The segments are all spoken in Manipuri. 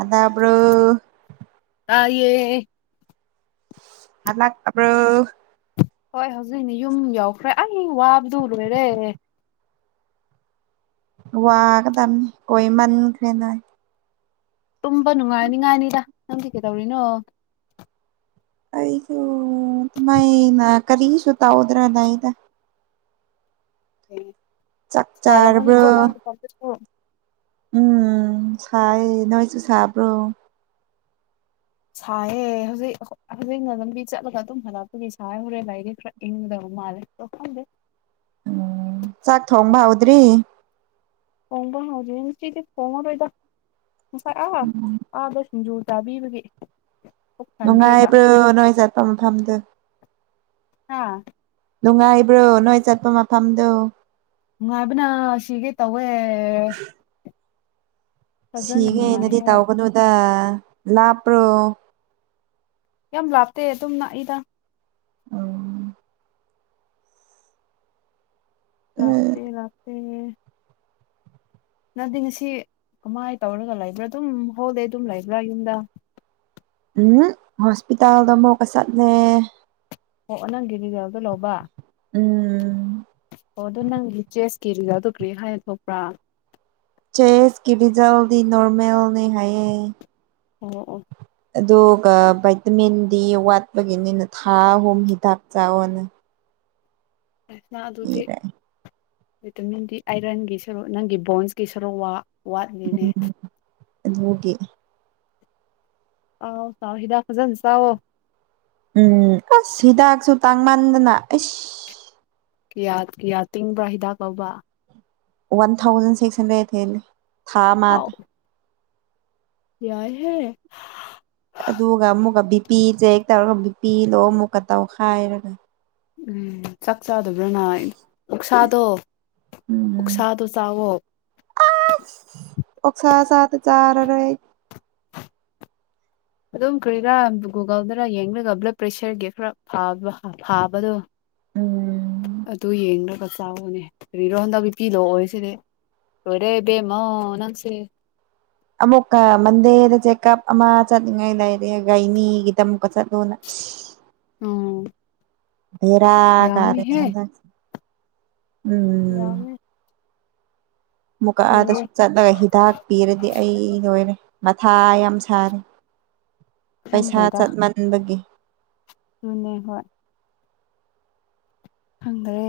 ꯑꯅꯥꯕ꯭ꯔꯣ ꯇꯥꯏꯌꯦ ꯍꯜꯂꯛꯇꯕ꯭ꯔꯣ ꯍꯣꯏ ꯍꯧꯖꯤꯛꯅ ꯌꯨꯝ ꯌꯧꯈ꯭ꯔꯦ ꯑꯩ ꯋꯥꯕꯗꯨ ꯂꯣꯏꯔꯦ ꯋꯥꯒꯗꯝꯅꯤ ꯑꯣꯏꯃꯟ ꯈꯔꯦ ꯅꯣꯏ ꯇꯨꯝꯕ ꯅꯨꯡꯉꯥꯏꯅꯤꯉꯥꯏꯅꯤꯗ ꯅꯪꯗꯤ ꯀꯩꯗꯧꯔꯤꯅꯣ ꯑꯩꯁꯨ ꯃꯩ ꯅ ꯀꯔꯤꯁꯨ ꯇꯧꯗ꯭ꯔꯦ ꯂꯩꯗ ꯑꯩ ꯆꯥꯛ ꯆꯥꯔꯕ꯭ꯔꯣ ꯁꯥꯔꯝꯒꯅꯤꯀꯣ ꯅꯪꯒꯤ [inaudible] ꯎꯝ ꯁꯥꯌꯦ ꯅꯣꯏꯁꯨ ꯁꯥꯕ꯭ꯔꯣ ꯁꯥꯏꯌꯦ ꯍꯧꯖꯤꯛ ꯍꯧꯖꯤꯛꯅ ꯂꯝꯕꯤ ꯆꯠꯂꯒ ꯑꯗꯨꯝ ꯍꯜꯂꯛꯄꯒꯤ ꯁꯥꯏ ꯍꯣꯔꯦꯟ ꯂꯩꯔꯗꯤ ꯈꯔꯥ ꯏꯤꯡꯒꯗꯧꯕ ꯃꯜꯂꯦ ꯗꯣ ꯈꯪꯗꯦ ꯎꯝ ꯆꯥꯛ ꯊꯣꯡꯕ ꯍꯧꯗꯔ꯭ꯤ ꯊꯣꯡꯕ ꯍꯧꯗꯔꯤ ꯉꯁꯤꯗꯤ ꯊꯣꯡꯉꯔꯣꯏꯗ ꯉꯁꯥꯏ ꯑꯥ ꯑꯥꯗ ꯁꯤꯡꯖꯨ ꯆꯕꯤꯕꯒꯤ ꯅꯨꯡꯉꯥꯏꯕ꯭ꯔꯣ ꯅꯣꯏ ꯆꯠꯄꯥ ꯃꯐꯝꯗꯨ ꯍꯥꯥ ꯅꯨꯡꯉꯥꯏꯕ꯭ꯔꯣ ꯅꯣꯏ ꯆꯠꯄ ꯃꯐꯝꯗꯣ ꯅꯨꯡꯉꯥꯏꯕꯅꯥ ꯁꯤꯒꯦ ꯇꯧꯋꯦ ꯐꯖꯅ ꯁꯤꯒꯦꯅꯗꯤ ꯅꯨꯡꯉꯥꯏꯌꯦ ꯇꯧꯒꯅꯨꯗ ꯂꯥꯞꯄ꯭ꯔꯣ ꯌꯥꯝ ꯂꯥꯞꯇꯦ ꯑꯗꯨꯝ ꯅꯥꯛꯏꯗ ꯑꯣ ꯂꯥꯞꯇꯦ ꯂꯥꯞꯇꯦ ꯅꯪꯗꯤ ꯉꯁꯤ ꯀꯃꯥꯏ ꯇꯧꯔꯒꯥ ꯂꯩꯕ꯭ꯔꯥ ꯗꯨꯝ ꯍꯣꯜꯗꯦ ꯗꯨꯝ ꯂꯩꯕ꯭ꯔꯥ ꯌꯨꯝꯗ ꯎꯝ ꯍꯣꯁꯄꯤꯇꯥꯜꯗ ꯑꯃꯨꯛꯀꯥ ꯆꯠꯂꯦ ꯑꯣ ꯑꯣ ꯅꯪꯒꯤ ꯔꯤꯖꯥꯜꯗꯣ ꯂꯧꯕ ꯎꯝ ꯑꯣ ꯑꯗꯣ ꯅꯪꯒꯤ ꯆꯦꯁꯀꯤ ꯔꯤꯖꯜꯗꯣ ꯀꯔꯤ ꯍꯥꯏꯅ ꯊꯣꯛꯄ꯭ꯔꯥ ꯆꯦꯁꯀꯤ ꯔꯤꯖꯜꯗꯤ ꯅꯣꯔꯃꯦꯜꯅꯤ ꯍꯥꯏꯌꯦ ꯑꯣ ꯑꯣ ꯑꯗꯨꯒ ꯚꯥꯏꯠꯇꯥꯃꯤꯟꯗꯤ ꯋꯥꯠꯄꯒꯤꯅꯤꯅ ꯊꯥ ꯑꯍꯨꯝ ꯍꯤꯗꯥꯛ ꯆꯥꯑꯣꯅ ꯅꯥ ꯑꯗꯨꯗꯤ ꯏꯔꯦ ꯚꯤꯇꯥꯃꯤꯟ ꯗꯤ ꯑꯥꯏꯔꯟꯒꯤ ꯁꯔꯨ ꯅꯪꯒꯤ ꯕꯣꯟꯁꯀꯤ ꯁꯔꯨ ꯋꯥ ꯋꯥꯠꯂꯤꯅꯦ ꯎꯝ ꯑꯗꯨꯒꯤ ꯑꯥꯎ ꯆꯥꯎ ꯍꯤꯗꯥꯥꯛ ꯐꯖꯟ ꯆꯥꯎꯋꯣ ꯎꯝ ꯑꯁ ꯍꯤꯗꯥꯛꯁꯨ ꯇꯥꯡꯃꯥꯟꯗꯅ ꯑꯩꯁ ꯀꯤꯌꯥ ꯀꯤꯌꯥ ꯇꯤꯡꯕ꯭ꯔꯥ ꯍꯤꯗꯥꯛ ꯂꯧꯕ ꯋꯥꯟ ꯊꯥꯎꯖꯟ ꯁꯤꯛꯁ ꯍꯟꯗ꯭ꯔꯦꯗ ꯍꯦꯜꯂꯤ ꯊꯥ ꯑꯥꯎ ꯑꯃꯗ ꯌꯥꯏꯍꯦ ꯑꯗꯨꯒ ꯑꯃꯨꯛꯀꯥ ꯕꯤꯄꯤ ꯆꯦꯛ ꯇꯧꯔꯒ ꯕꯤꯄꯤ ꯂꯣ ꯑꯃꯨꯛꯀꯥ ꯇꯧꯈꯥꯏꯔꯒ ꯎꯝ ꯆꯥꯛ ꯆꯥꯗꯕ꯭ꯔꯥ ꯅꯪ ꯎꯛꯁꯥꯗꯣ ꯎꯛꯁꯥꯗꯣ ꯆꯥꯋꯣ ꯑꯁ ꯑꯣꯛꯁꯥ ꯁꯥꯗꯣ ꯆꯔꯔꯣꯏ ꯑꯩ ꯑꯗꯨꯝ ꯀꯔꯤꯔꯥ ꯒꯨꯒꯜꯗꯔꯥ ꯌꯦꯡꯂꯒ ꯕ꯭ꯂꯗ ꯄ꯭ꯔꯦꯁꯔꯒꯤ ꯈꯔ ꯐꯕ ꯐꯥꯕꯗꯣ ꯎꯝ ꯑꯗꯨ ꯌꯦꯡꯂꯒ ꯆꯥꯎꯋꯣꯅꯦ ꯀꯔꯤꯔꯣ ꯍꯟꯗꯛ ꯕꯤ ꯄꯤ ꯂꯣ ꯑꯣꯏꯁꯤꯗꯤ ꯂꯣꯏꯔꯦ ꯕꯦꯝꯃꯣ ꯅꯪꯁꯦ ꯑꯃꯨꯛꯀꯥ ꯃꯟꯗꯦꯗ ꯆꯦꯛꯑꯞ ꯑꯃ ꯆꯠꯅꯤꯡꯉꯥꯏ ꯂꯩꯔꯦ ꯒꯥꯏꯅꯤꯒꯤꯗ ꯑꯃꯨꯛꯀꯥ ꯆꯠꯂꯨꯅ ꯎꯝ [inaudible] ꯚꯦꯔꯥ ꯀꯥꯔꯦꯗ ꯌꯥꯝꯃꯤꯍꯦ ꯍꯟꯗꯛ ꯎꯝ ꯌꯥꯝꯃꯦ ꯑꯃꯨꯛꯀꯥ ꯂꯣꯏꯔꯦ ꯑꯗꯁꯨ ꯆꯠꯂꯒ ꯍꯤꯗꯥꯛ ꯄꯤꯔꯗꯤ ꯑꯩ ꯂꯣꯏꯔꯦ ꯃꯊꯥ ꯌꯥꯝ ꯁꯥꯔꯦ ꯄꯩꯁꯥ ꯆꯠꯃꯟꯕꯒꯤ ꯇꯨꯅꯦ ꯍꯣꯏ ꯈꯪꯗ꯭ꯔꯦ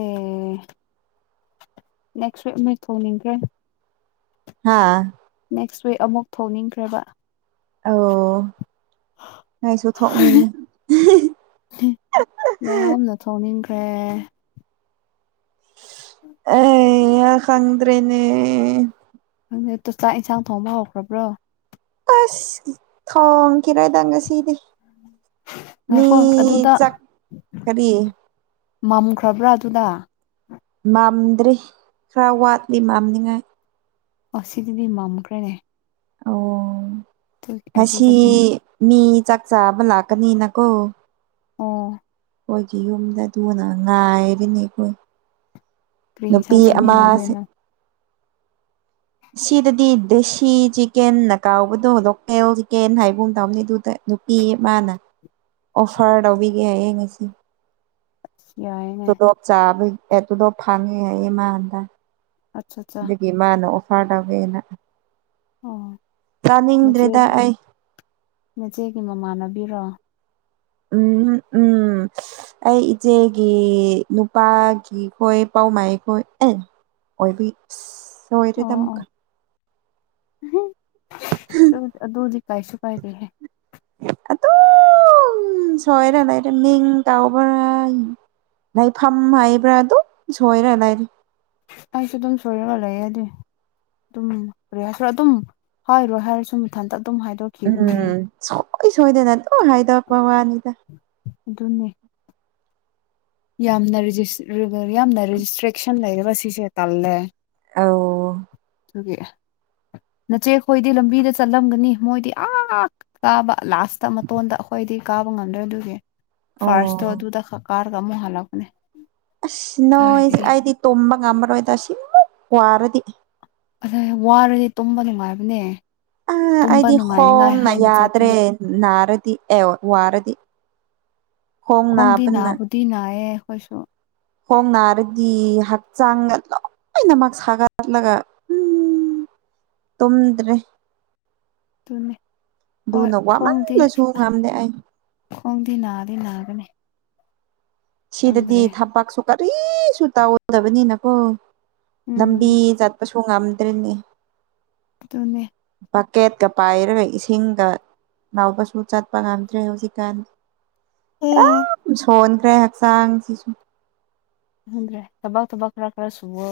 ꯅꯦꯛꯁ ꯋꯤꯛ ꯃꯤ ꯊꯣꯛꯅꯤꯡꯈ꯭ꯔꯦ ꯍꯥꯥ ꯅꯦꯛꯁ ꯋꯤꯛ ꯑꯃꯨꯛ ꯊꯣꯛꯅꯤꯡꯈ꯭ꯔꯦꯕ ꯑꯧ ꯑꯩꯁꯨ ꯊꯣꯛꯅꯤꯡꯉꯤ [unintelligible] [unintelligible] ꯌꯥꯝꯅ ꯊꯣꯡꯅꯤꯡꯈ꯭ꯔꯦ ꯑꯩ ꯌꯥ ꯈꯪꯗ꯭ꯔꯦꯅꯦ [unintelligible] ꯆꯥꯛ ꯏꯟꯁꯥꯡ ꯊꯣꯡꯕ ꯍꯧꯈ꯭ꯔꯕ꯭ꯔꯣ ꯑꯁ ꯊꯣꯡꯈꯤꯔꯦꯗ ꯉꯁꯤꯗꯤ ꯃꯤ ꯉꯥꯏꯈꯣ ꯑꯗꯨꯗ [unintelligible] ꯀꯔꯤ ꯃꯝꯈ꯭ꯔꯕ꯭ꯔꯥ ꯑꯗꯨꯗ ꯃꯥꯝꯗ꯭ꯔꯤ ꯈꯔ ꯋꯥꯠꯂꯤ ꯃꯝꯅꯤꯉꯥꯏ ꯑꯁꯤꯗꯗꯤ ꯃꯝꯈ꯭ꯔꯦꯅꯦ ꯑꯣ ꯉꯁꯤ ꯑꯗꯨꯗꯗꯤ ꯃꯤ ꯆꯥꯛ ꯆꯥꯕ ꯂꯥꯛꯀꯅꯤꯅꯀꯣ ꯎꯝ ꯃꯣꯏꯒꯤ ꯌꯨꯝꯗ ꯗꯨꯅ ꯉꯥꯏꯔꯤꯅꯤ ꯑꯩꯈꯣꯏ ꯀ꯭ꯔꯤ ꯅꯨꯄꯤ ꯏꯟꯁꯥꯡ ꯑꯃꯥ ꯁꯦ ꯆꯥꯃꯤꯟꯅꯗꯣꯏꯅꯣ ꯁꯤꯗꯗꯤ ꯗꯦꯁꯤ ꯆꯤꯛꯀꯦꯟꯅ ꯀꯥꯎꯕꯗꯣ ꯂꯣꯀꯦꯜ ꯆꯤꯛꯀꯦꯟ ꯍꯥꯏꯕꯒꯨꯝ ꯇꯧꯕꯅꯤ ꯑꯗꯨꯗ [unintelligible] ꯅꯨꯄꯤ ꯃꯥꯅ ꯑꯣꯐꯔ ꯇꯧꯕꯤꯒꯦ ꯍꯥꯏꯌꯦ ꯉꯁꯤ ꯌꯥꯏꯅꯦ ꯇꯣꯂꯣꯞ ꯆꯥꯕ [unintelligible] ꯐꯪꯉꯦ ꯍꯥꯏꯌꯦ ꯃꯥꯉꯣꯟꯗ ꯑꯆꯥ ꯆꯥ [unintelligible] ꯃꯥꯅ ꯑꯣꯐꯔ ꯇꯧꯕꯤꯅ ꯑꯣ ꯅꯆꯦ ꯆꯥꯅꯤꯡꯗ꯭ꯔꯦꯗ ꯑꯩ ꯅꯆꯦꯒꯤ ꯃꯃꯥꯟꯅꯕꯤꯔꯣ ꯎꯝ ꯎꯝ ꯑꯩ ꯏꯆꯦꯒꯤ ꯅꯨꯄꯥꯒꯤ ꯈꯣꯏ [unintelligible] ꯑꯣꯏꯕꯤ [unintelligible] ꯁꯣꯏꯗ꯭ꯔꯦ ꯑꯣ [unintelligible] [unintelligible] ꯑꯗꯨ ꯑꯗꯨꯗꯤ ꯀꯩꯁꯨ ꯀꯥꯏꯗꯦꯍꯦ ꯑꯗꯨꯝ ꯁꯣꯏꯔ ꯂꯩꯔꯦ ꯃꯤꯡ ꯇꯥꯎꯕ꯭ꯔ ꯂꯩꯐꯝ ꯍꯥꯏꯕ꯭ꯔꯥ ꯑꯗꯨꯝ ꯁꯣꯏꯔ ꯂꯩꯔꯦ ꯑꯩꯁꯨ ꯑꯗꯨꯝ ꯁꯣꯏꯔꯒ ꯂꯩꯌꯦꯗꯤ [unintelligible] ꯔꯤꯌꯥꯁꯨ ꯑꯗꯨꯝ ꯍꯥꯏꯔꯣꯏ ꯍꯥꯏꯔꯁꯨ ꯃꯊꯟꯇ ꯑꯗꯨꯝ ꯍꯥꯏꯗꯣꯛ ꯎꯝ ꯁꯣꯏ ꯁꯣꯏꯗꯅ ꯑꯗꯨꯝ ꯍꯥꯏꯗꯣꯛꯄ ꯋꯥꯅꯤꯗ ꯑꯗꯨꯅꯦ ꯌꯥꯝꯅ [unintelligible] ꯌꯥꯝꯅ ꯔꯦꯁꯇ꯭ꯔꯤꯛꯁꯟ ꯂꯩꯕ ꯁꯤꯁꯨ ꯇꯜꯂꯦ ꯑꯧ ꯗꯨꯒꯤ ꯅꯆꯦꯈꯣꯏꯗꯤ ꯂꯝꯕꯤꯗ ꯆꯠꯂꯝꯒꯅꯤ ꯃꯣꯏꯗꯤ ꯑꯥ ꯀꯥꯕ ꯂꯥꯁꯇ ꯃꯇꯣꯟꯗ ꯑꯈꯣꯏꯗꯤ ꯀꯥꯕ ꯉꯝꯗ꯭ꯔꯦ ꯗꯨꯒꯤ ꯐꯥꯔꯁꯇꯣ ꯑꯣ ꯑꯗꯨꯗ ꯈꯛ ꯀꯥꯏ [unintelligible] ꯑꯃꯨꯛ ꯍꯥꯜꯂꯛꯄꯅꯦ ꯑꯁ ꯅꯣꯏꯁꯦ ꯑꯩꯗꯤ ꯇꯨꯝꯕ ꯉꯝꯃꯔꯣꯏꯗ ꯁꯤꯃꯨꯛ ꯋꯥꯔꯗꯤ ꯑꯔꯦ ꯋꯥꯔꯗꯤ ꯇꯨꯝꯕ ꯅꯨꯡꯉꯥꯏꯕꯅꯦ ꯑ ꯇꯨꯝꯕ ꯑꯩꯗꯤ ꯅꯨꯡꯉꯥꯏꯅꯤꯉꯥꯏ ꯈꯣꯡꯅ ꯍꯥꯏꯅ ꯌꯥꯗ꯭ꯔꯦ ꯆꯠꯄꯅꯦ ꯅꯥꯔꯗꯤ ꯑꯦ ꯋꯥꯔꯗꯤ ꯈꯣꯡ ꯈꯣꯡꯗꯤ ꯅꯥꯕꯅ ꯅꯥꯕꯨꯗꯤ ꯅꯥꯏꯌꯦ ꯈꯣꯏꯁꯨ ꯈꯣꯡ ꯅꯥꯔꯗꯤ ꯍꯛꯆꯥꯡ ꯂꯣꯏꯅꯃꯛ ꯁꯥꯒꯠꯂꯒ ꯎꯝ ꯇꯨꯝꯗ꯭ꯔꯦ ꯗꯨꯅꯤ ꯍꯣꯏ ꯑꯗꯨꯅ ꯈꯣꯡꯗꯤ ꯋꯥꯃꯜꯂꯁꯨ ꯉꯝꯗꯦ ꯑꯩ ꯈꯣꯡꯗꯤ ꯅꯥꯗꯤ ꯅꯥꯒꯅꯤ ꯁꯤꯗꯗꯤ ꯈꯪꯗ꯭ꯔꯦ ꯊꯕꯛꯁꯨ ꯀꯔꯤꯁꯨ ꯇꯥꯎꯗꯕꯅꯤꯅꯀꯣ ꯂꯝꯕꯤ ꯎꯝ ꯆꯠꯄꯁꯨ ꯉꯝꯗ꯭ꯔꯦꯅꯦ ꯇꯣꯅꯦ [unintelligible] ꯕꯛꯀꯦꯠꯀ ꯄꯥꯏꯔꯒ ꯏꯁꯤꯡꯗ ꯂꯧꯕꯁꯨ ꯆꯠꯄ ꯉꯝꯗ꯭ꯔꯦ ꯍꯧꯖꯤꯛꯀꯥꯟ ꯈꯪꯗ꯭ꯔꯦ ꯌꯥꯝ ꯁꯣꯟꯈ꯭ꯔꯦ ꯍꯛꯆꯥꯡꯁꯤꯁꯨ ꯎꯗ꯭ꯔꯦ ꯊꯕꯥꯥꯛ ꯊꯕꯥꯥꯛ ꯈꯔ ꯈꯔ ꯁꯨꯋꯣ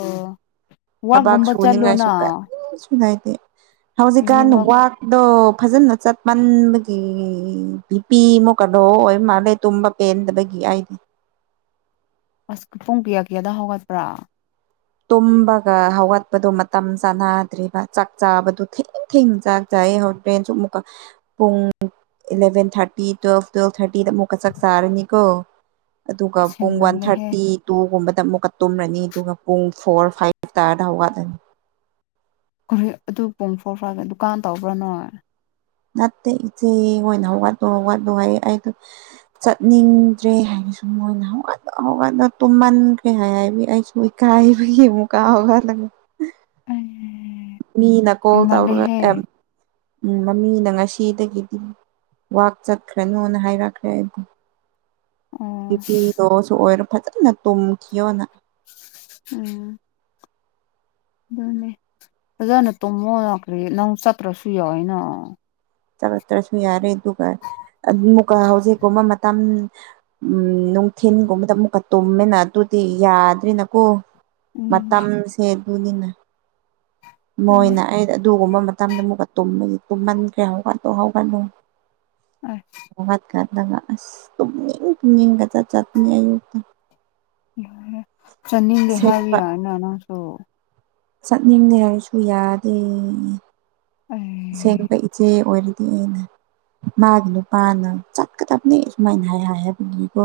ꯋꯥꯒꯨꯝꯕ ꯆꯠꯂꯨꯅ ꯍꯥꯏꯇꯦ ꯍꯧꯖꯤꯛꯀꯥꯟꯗꯤ ꯋꯥꯛ ꯑꯗꯣ ꯐꯖꯅ ꯆꯠ ꯃꯟꯕꯒꯤ ꯕꯤ ꯄꯤ ꯛꯃꯨꯛꯒ ꯂꯣ ꯑꯣꯏ ꯃꯥꯜꯂꯦ ꯇꯨꯝꯕ ꯄꯦꯟꯗꯕꯒꯤ ꯑꯩꯗꯤ ꯑꯁ ꯄꯨꯡ ꯀꯌꯥ ꯀꯌꯥꯗ ꯍꯠꯒꯠꯄ꯭ꯔꯥ ꯇꯨꯝꯕꯒ ꯍꯧꯋꯥꯠꯄꯗꯨ ꯃꯇꯝ ꯆꯥꯟꯅꯗ꯭ꯔꯤꯕ ꯆꯥꯛ ꯆꯥꯕꯗꯨ ꯊꯦꯡ ꯊꯦꯡꯅ ꯆꯥꯛ ꯆꯥꯏ ꯍꯣꯔꯦꯟꯁꯨꯨ ꯑꯃꯨꯛꯀ ꯄꯨꯡ ꯏꯂꯚꯦꯟ ꯊꯥꯔꯇꯤ ꯇꯨꯋꯦꯜꯐ ꯇꯨꯋꯦꯜꯞ ꯊꯥꯔꯇꯤꯗ ꯑꯃꯨꯛꯀ ꯆꯛ ꯆꯥꯔꯅꯤꯀꯣ ꯑꯗꯨꯒ ꯑꯁ ꯄꯨꯡ ꯋꯥꯟ ꯍꯦꯟꯃꯜꯂꯦꯍꯦ ꯊꯥꯔꯇꯤ ꯇꯨꯒꯨꯝꯕꯗ ꯑꯃꯨꯛꯀ ꯇꯨꯝꯔꯅꯤ ꯑꯗꯨꯒ ꯄꯨꯡ ꯐꯣꯔ ꯐꯥꯏꯚ ꯇꯥꯔꯗ ꯍꯧꯒꯠꯂꯅꯤ ꯀꯔꯤ ꯑꯗꯨ ꯄꯨꯡ ꯐꯣꯔ ꯐꯥꯐ ꯗꯨꯀꯥꯟ ꯇꯧꯕ꯭ꯔꯥ ꯅꯣꯏ ꯅꯠꯇꯦ ꯏꯆꯦ ꯍꯣꯏꯅ ꯍꯧꯒꯠꯌꯣ ꯍꯧꯒꯠꯂꯣ ꯑꯩꯗꯣ ꯆꯠꯅꯤꯡꯗ꯭ꯔꯦ ꯍꯥꯏꯅꯁꯨ ꯃꯣꯏꯅ ꯍꯧꯒꯠ ꯍꯧꯀꯠꯂꯣ ꯇꯨꯝꯃꯟꯈ꯭ꯔꯦ ꯍꯥꯏ ꯍꯥꯏꯕꯒꯤ ꯑꯩꯁꯨ ꯀꯥꯏꯃꯨꯀ [unintelligible] [unintelligible] ꯃꯤꯅ ꯀꯣꯜ ꯇꯧꯔ ꯍꯦꯟꯃꯜꯂꯦꯍꯦ ꯑꯦꯝ ꯎꯝ ꯃꯃꯤꯅ ꯉꯁꯤꯗꯒꯤꯗꯤ ꯋꯥꯛ ꯆꯠꯈ꯭ꯔꯅꯣꯅ ꯍꯥꯏꯔꯛꯈ꯭ꯔꯦ ꯑꯩꯗꯤ ꯑꯣ ꯕꯤꯄꯤ ꯂꯣꯁꯨ ꯑꯣꯏꯔꯣ ꯐꯖꯅ ꯇꯨꯝꯈꯤꯌꯣꯅ ꯎꯝ ꯑꯗꯨꯅꯦ ꯑꯣꯖꯥꯅ ꯇꯨꯝꯃꯣ ꯀꯔꯤ ꯅꯪ ꯆꯠꯇ꯭ꯔꯁꯨ ꯌꯥꯢꯅ ꯆꯛꯇ꯭ꯔꯁꯨ ꯌꯥꯔꯦ ꯑꯗꯨꯒ ꯑꯃꯨꯛꯀ ꯍꯧꯖꯤꯛꯒꯨꯝꯕ ꯃꯇꯝ ꯎꯝ ꯅꯨꯡꯊꯤꯟꯒꯨꯝꯕꯗ ꯑꯃꯨꯛꯀ ꯇꯨꯝꯃꯦꯅ ꯑꯗꯨꯗꯤ ꯌꯥꯗ꯭ꯔꯤꯅꯀꯣ ꯎꯝ ꯃꯇꯝꯁꯦ ꯑꯗꯨꯅꯤꯅꯦ ꯑꯗꯨꯅꯦ ꯃꯣꯏꯅ ꯑꯩ ꯑꯗꯨꯒꯨꯝꯕ ꯃꯇꯝꯗ ꯑꯃꯨꯛꯀ ꯇꯨꯝꯃꯟꯕꯒꯤ ꯍꯧꯒꯠꯂꯣ ꯍꯧꯒꯠꯂꯣ ꯑꯝ ꯍꯧꯒꯠꯒꯥꯟꯗ ꯇꯨꯝꯅꯤꯡꯃꯥꯟꯗꯅ ꯆꯠꯄꯅꯦ ꯑꯌꯨꯛꯇꯤ ꯌꯥꯢꯌꯦ ꯆꯠꯅꯤꯡꯗꯦ ꯍꯥꯢꯕ ꯑꯁꯦꯡꯕ ꯌꯥꯢꯅ ꯅꯪꯁꯨ ꯆꯠꯅꯤꯡꯗꯦ ꯍꯥꯏꯔꯁꯨ ꯌꯥꯗꯦ ꯑꯩ ꯑꯁꯦꯡꯕ ꯢꯆꯦ ꯑꯣꯏꯔꯗꯤ ꯑꯩꯅ ꯃꯥꯒꯤ ꯅꯨꯄꯥꯅ ꯆꯠꯀꯗꯕꯅꯦ ꯁꯨꯃꯥꯏꯅ ꯍꯥꯏ ꯍꯥꯏ ꯍꯥꯏꯕꯒꯤꯀꯣ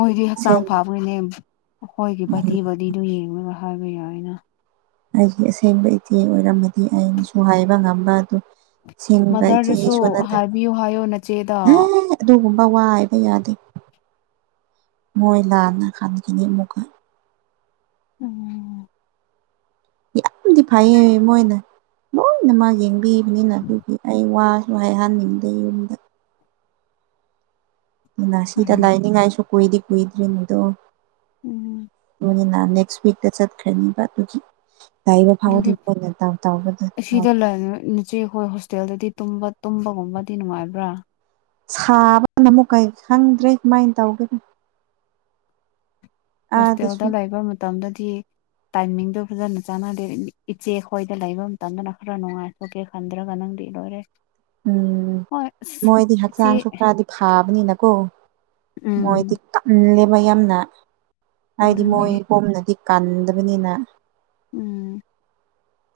ꯃꯣꯏꯗꯤ ꯍꯛꯆꯥꯡ ꯑꯁꯦꯡꯕ ꯐꯕꯒꯤꯅꯦ ꯑꯩꯈꯣꯏꯒꯤ ꯕꯣꯗꯤ ꯕꯣꯗꯤꯗꯨ ꯌꯦꯡꯉꯒ ꯍꯥꯏꯕ ꯌꯥꯏꯅ ꯑꯩꯒꯤ ꯑꯁꯦꯡꯕ ꯏꯆꯦ ꯑꯣꯏꯔꯝꯃꯗꯤ ꯑꯩꯅꯁꯨ ꯍꯥꯏꯕ ꯉꯝꯕ ꯑꯗꯨ ꯑꯁꯦꯡꯕ ꯃꯥꯗꯔꯗꯁꯨ ꯢꯆꯦꯁꯨ ꯅꯠꯇꯦ ꯍꯥꯏꯕꯤꯌꯨ ꯍꯥꯏꯌꯣ ꯅꯆꯦꯗ ꯑꯗꯨꯒꯨꯝꯕ ꯋꯥ ꯍꯥꯏꯕ ꯌꯥꯗꯦ ꯃꯣꯏ ꯂꯥꯟꯅ ꯍꯟꯈꯤꯅꯤ ꯑꯃꯨꯛꯀ ꯎꯝ ꯌꯥꯝꯗꯤ ꯐꯩꯌꯦ ꯃꯣꯏꯅ ꯂꯣꯏꯅꯃꯛ ꯌꯦꯡꯕꯤꯕꯅꯤꯅ ꯑꯗꯨꯗꯤ ꯑꯩ ꯋꯥ ꯂꯩꯍꯥꯟꯅꯤꯡꯗꯦ ꯌꯨꯝꯗ ꯁꯤꯗ ꯂꯥꯏꯅꯤꯡꯉꯥꯏꯁꯨ ꯀꯨꯏꯗꯤ ꯀꯨꯏꯗ꯭ꯔꯤꯅꯤꯗꯣ ꯎꯝ ꯅꯦꯛꯁ ꯋꯤꯛꯇ ꯆꯠꯈ꯭ꯔꯅꯦꯕ ꯑꯗꯨꯒꯤ ꯂꯩꯕ ꯐꯥꯎꯗꯤ ꯑꯗꯨꯗꯤ ꯃꯣꯏꯅ ꯇꯧ ꯇꯧꯕꯗ ꯇꯧ ꯑꯁꯤꯗ ꯂꯩ ꯅꯆꯧ ꯈꯣꯏ ꯍꯣꯇꯦꯜꯗꯗꯤꯕ ꯇꯨꯝꯕꯒꯨꯝꯕꯗꯤ ꯅꯨꯡꯉꯥꯏꯕ꯭ꯔꯥ ꯁꯥꯕꯥꯟꯅ ꯃꯣꯀꯩ ꯁꯪꯗ꯭ꯔꯦ ꯀꯃꯥꯏꯅ ꯇꯧꯒꯅꯤ ꯑꯥꯗꯁꯨ ꯍꯣꯁꯇꯦꯜꯗ ꯂꯩꯕ ꯃꯇꯝꯗꯗꯤ ꯇꯥꯏꯃꯤꯡꯗꯣ ꯐꯖꯅ ꯆꯥꯟꯅꯗꯦ ꯏꯆꯦ ꯈꯣꯏꯗ ꯂꯩꯕ ꯃꯇꯝꯗꯅ ꯈꯔ ꯅꯨꯡꯉꯥꯏ ꯑꯣꯀꯦ ꯈꯟꯗ꯭ꯔꯒ ꯅꯪꯗꯤ ꯂꯣꯏꯔꯦ ꯎꯝ ꯍꯣꯏ ꯑꯁ ꯃꯣꯏꯗꯤ ꯏꯆꯦ ꯍꯛꯆꯥꯡꯁꯨ ꯈꯔꯗꯤ ꯐꯥꯕꯅꯤꯅꯀꯣ ꯎꯝ ꯃꯣꯏꯗꯤ ꯎ ꯂꯦꯕ ꯌꯥꯝꯅ ꯍꯥꯏꯗꯤ ꯑꯗꯨꯅꯦ ꯃꯣꯏ ꯕꯣꯝꯅꯗꯤ ꯀꯟꯗꯕꯅꯤꯅ ꯎꯝ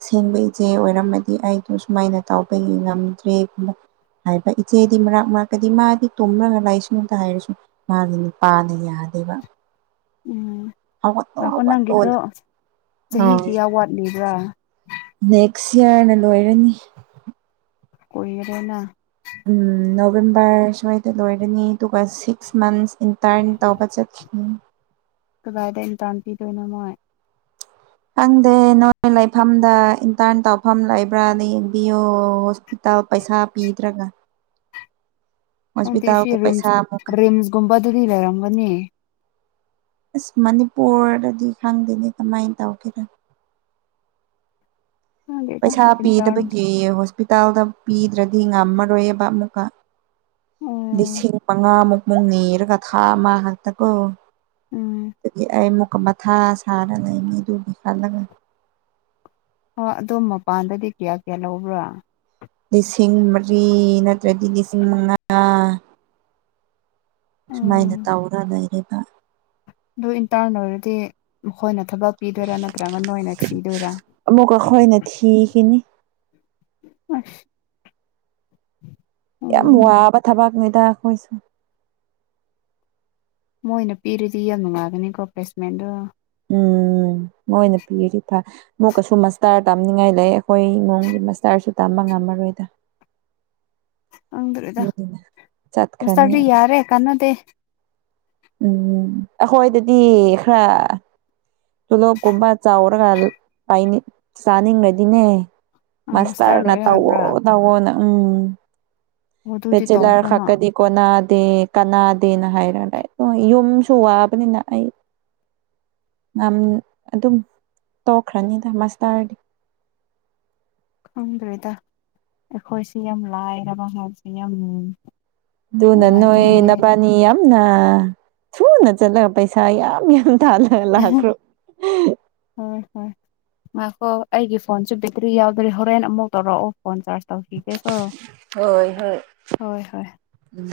ꯁꯦꯡꯕ ꯏꯆꯦ ꯑꯣꯏꯔꯝꯃꯗꯤ ꯑꯩꯗꯣ ꯁꯨꯃꯥꯏꯅ ꯇꯥꯎꯕ ꯌꯦꯡ ꯉꯝꯗ꯭ꯔꯦꯒꯨꯝꯕ ꯍꯥꯏꯕ ꯏꯆꯦꯗꯤ ꯃꯛ ꯃꯔꯛꯀꯗꯤ ꯃꯥꯗꯤ ꯇꯨꯝꯂꯒ ꯂꯥꯏꯁꯅꯨꯇ ꯍꯥꯏꯔꯁꯨ ꯃꯥꯅ ꯅꯨꯄꯥꯅ ꯌꯥꯗꯦꯕ ꯎꯝ ꯍꯧꯒꯠꯂꯣ ꯉꯥꯏꯈꯣ ꯅꯪꯒꯤꯗꯣ ꯍꯧꯒꯠꯂꯣꯅ ꯆꯍꯤ ꯑꯥ ꯀꯌꯥ ꯋꯥꯠꯂꯤꯕ꯭ꯔꯥ ꯅꯦꯛꯁ ꯏꯌꯥꯔꯅ ꯂꯣꯏꯔꯅꯤ ꯀꯣꯏꯔꯦꯅ ꯅꯣꯕꯦꯝꯕꯔ ꯁ꯭ꯋꯥꯏꯗ ꯂꯣꯏꯔꯅꯤ ꯑꯗꯨꯒ ꯁꯤꯛꯁ ꯃꯟꯁ ꯏꯟꯇꯔꯟ ꯇꯧꯕ ꯆꯠ ꯎꯝ ꯀꯗꯥꯏꯗ ꯏꯟꯇꯥꯟ ꯄꯤꯗꯣꯏꯅꯣ ꯃꯣꯏ ꯈꯪꯗꯦ ꯅꯣꯏ ꯂꯩꯐꯝꯗ ꯏꯟꯇꯔꯟ ꯇꯧꯐꯝ ꯂꯩꯕ꯭ꯔꯥꯅ ꯌꯦꯡꯕꯤꯌꯨ ꯇꯧ ꯄꯩꯁꯥ ꯄꯤꯗ꯭ꯔꯒ ꯈꯪꯗ‌ꯦ ꯁꯤ ꯍꯣꯁꯄꯤꯇꯥꯜꯒꯤ ꯄꯩꯁꯥ ꯔꯤꯝꯁ ꯑꯃꯨꯛꯀ ꯔꯤꯝꯁꯒꯨꯝꯕ ꯑꯗꯨꯗꯤ ꯂꯩꯔꯝꯒꯅꯤ ꯑꯁ ꯃꯅꯤꯄꯨꯔꯗꯗꯤ ꯈꯪꯗꯦꯅꯦ ꯀꯃꯥꯏꯅ ꯇꯧꯒꯦꯔ ꯈꯪꯗꯦꯗ ꯄꯩꯁꯥ ꯏꯟꯇꯔꯟ ꯄꯤꯗꯕꯒꯤ ꯍꯣꯁꯄꯤꯇꯥꯜꯗ ꯄꯤꯗ꯭ꯔꯗꯤ ꯉꯝꯃꯔꯣꯏꯑꯕ ꯑꯃꯨꯛꯀ ꯎꯝ ꯂꯤꯁꯤꯡ ꯃꯉꯥꯃꯨꯛꯃꯨꯛ ꯅꯅꯤꯔꯒ ꯊꯥ ꯃꯥ ꯉꯥꯛꯇꯀꯣ ꯎꯝ ꯑꯗꯒꯤ ꯑꯩ ꯑꯃꯨꯛꯀ ꯃꯊꯥ ꯁꯥꯔ ꯂꯩꯅꯤꯗꯨꯒꯤ ꯈꯜꯂꯒ ꯍꯣꯏ ꯑꯗꯣꯝ ꯃꯄꯥꯟꯗꯗꯤ ꯀꯌꯥ ꯀꯌꯥ ꯂꯧꯕ꯭ꯔꯥ ꯂꯤꯁꯤꯡ ꯃꯔꯤ ꯅꯠꯇ꯭ꯔꯗꯤ ꯂꯤꯁꯤꯡ ꯃꯉꯥ ꯁꯨꯃꯥꯏꯅ ꯎꯝ ꯇꯧꯔ ꯂꯩꯔꯤꯕ ꯑꯗꯨ ꯏꯟꯇꯔꯟ ꯑꯣꯏꯔꯗꯤ ꯃꯈꯣꯏꯅ ꯊꯕꯛ ꯄꯤꯗꯣꯏꯔꯥ ꯅꯠꯇ꯭ꯔꯒ ꯅꯣꯏꯅ ꯊꯤꯗꯣꯏꯔꯥ ꯑꯃꯨꯛꯀ ꯑꯩꯈꯣꯏꯅ ꯊꯤꯈꯤꯅꯤ ꯑꯁ ꯌꯥꯝ ꯎꯝ ꯋꯥꯕ ꯊꯥꯕꯥꯛ ꯅꯤꯗ ꯈ‌ꯣꯏꯁ‌ꯦ ꯃꯣꯏꯅ ꯄꯤꯔꯨꯗꯤ ꯌꯥꯝ ꯅꯨꯡꯉꯥꯏꯒꯅꯤꯀꯣ ꯄ꯭ꯂꯦꯁꯃꯦꯟꯗꯣ ꯎꯝ ꯃꯣꯏꯅ ꯄꯤꯔꯤꯗꯤ ꯐ ꯃꯨꯛꯀꯁꯨ ꯃꯁꯇꯥꯔ ꯇꯝꯅꯤꯡꯉꯥꯏ ꯂꯩ ꯑꯩꯈꯣꯏ ꯏꯃꯨꯡꯒꯤ ꯃꯁꯇꯥꯔꯁꯨ ꯇꯝꯕ ꯉꯝꯃꯔꯣꯏꯗ ꯈꯪꯗ꯭ꯔꯦꯗ ꯎꯝ ꯆꯠꯈ꯭ꯔꯅꯤ ꯃꯥꯁꯇꯔꯗꯤ ꯑꯁ ꯌꯥꯔꯦ ꯀꯥꯟꯅꯗꯦ ꯎꯝ ꯑꯩꯈꯣꯏꯗꯗꯤ ꯈꯔ ꯇꯨꯂꯣꯞ ꯀꯨꯝꯕ ꯆꯥꯎꯔꯒ ꯄꯥꯏꯅꯤꯡ ꯆꯥꯅꯤꯡꯉꯗꯤꯅꯦ ꯑꯥ ꯃꯥꯁꯇꯔ ꯃꯁꯇꯥꯔꯅ ꯂꯣꯏ ꯇꯧꯋꯣ ꯍꯥꯏꯕ꯭ꯔꯥ ꯇꯋꯣꯅ ꯎꯝ ꯑꯣ ꯑꯗꯨꯗꯤ ꯕꯦꯆꯂꯔ ꯇꯧꯈ꯭ꯔꯣꯅ ꯈꯛꯀꯗꯤ ꯀꯣꯅꯥꯗꯦ ꯀꯅꯥꯗꯦꯅ ꯍꯥꯏꯔ ꯂꯩ ꯌꯨꯝꯁꯨ ꯋꯥꯕꯅꯤꯅ ꯑꯩ ꯉꯝ ꯑꯗꯨꯝ ꯇꯣꯛꯈ꯭ꯔꯅꯤꯗ ꯃꯁꯇꯥꯔꯗꯤ ꯈꯪꯗ꯭ꯔꯦꯗ ꯑꯩꯈꯣꯏꯁꯦ ꯌꯥꯝ ꯂꯥꯏꯔꯕ ꯍꯥꯏꯁꯦ ꯌꯥꯝ ꯑꯗꯨꯅ ꯅꯨꯡꯉꯥꯏꯇꯦ ꯅꯣꯏ ꯅꯄꯥ ꯅꯤ ꯌꯥꯝꯅ ꯊꯨꯅ ꯆꯠꯂꯒ ꯄꯩꯁꯥ ꯌꯥꯝ ꯌꯥꯝ ꯇꯥꯜꯂ [unintelligible] ꯂꯥꯛꯈ꯭ꯔꯣ ꯍꯣꯏ ꯍꯣꯏ ꯉꯥꯏꯈꯣ ꯑꯩꯒꯤ ꯐꯣꯟꯁꯨ ꯕꯦꯇ꯭ꯔꯤ ꯌꯥꯎꯗ꯭ꯔꯦ ꯍꯣꯔꯦꯟ ꯑꯃꯨꯛ ꯇꯧꯔꯛꯑꯣ ꯐꯣꯟ ꯆꯥꯔꯖ ꯇꯧꯈꯤꯒꯦꯀꯣ ꯍꯣꯏ ꯍꯣꯏ ꯍꯣꯏ ꯍꯣꯏ ꯎꯝ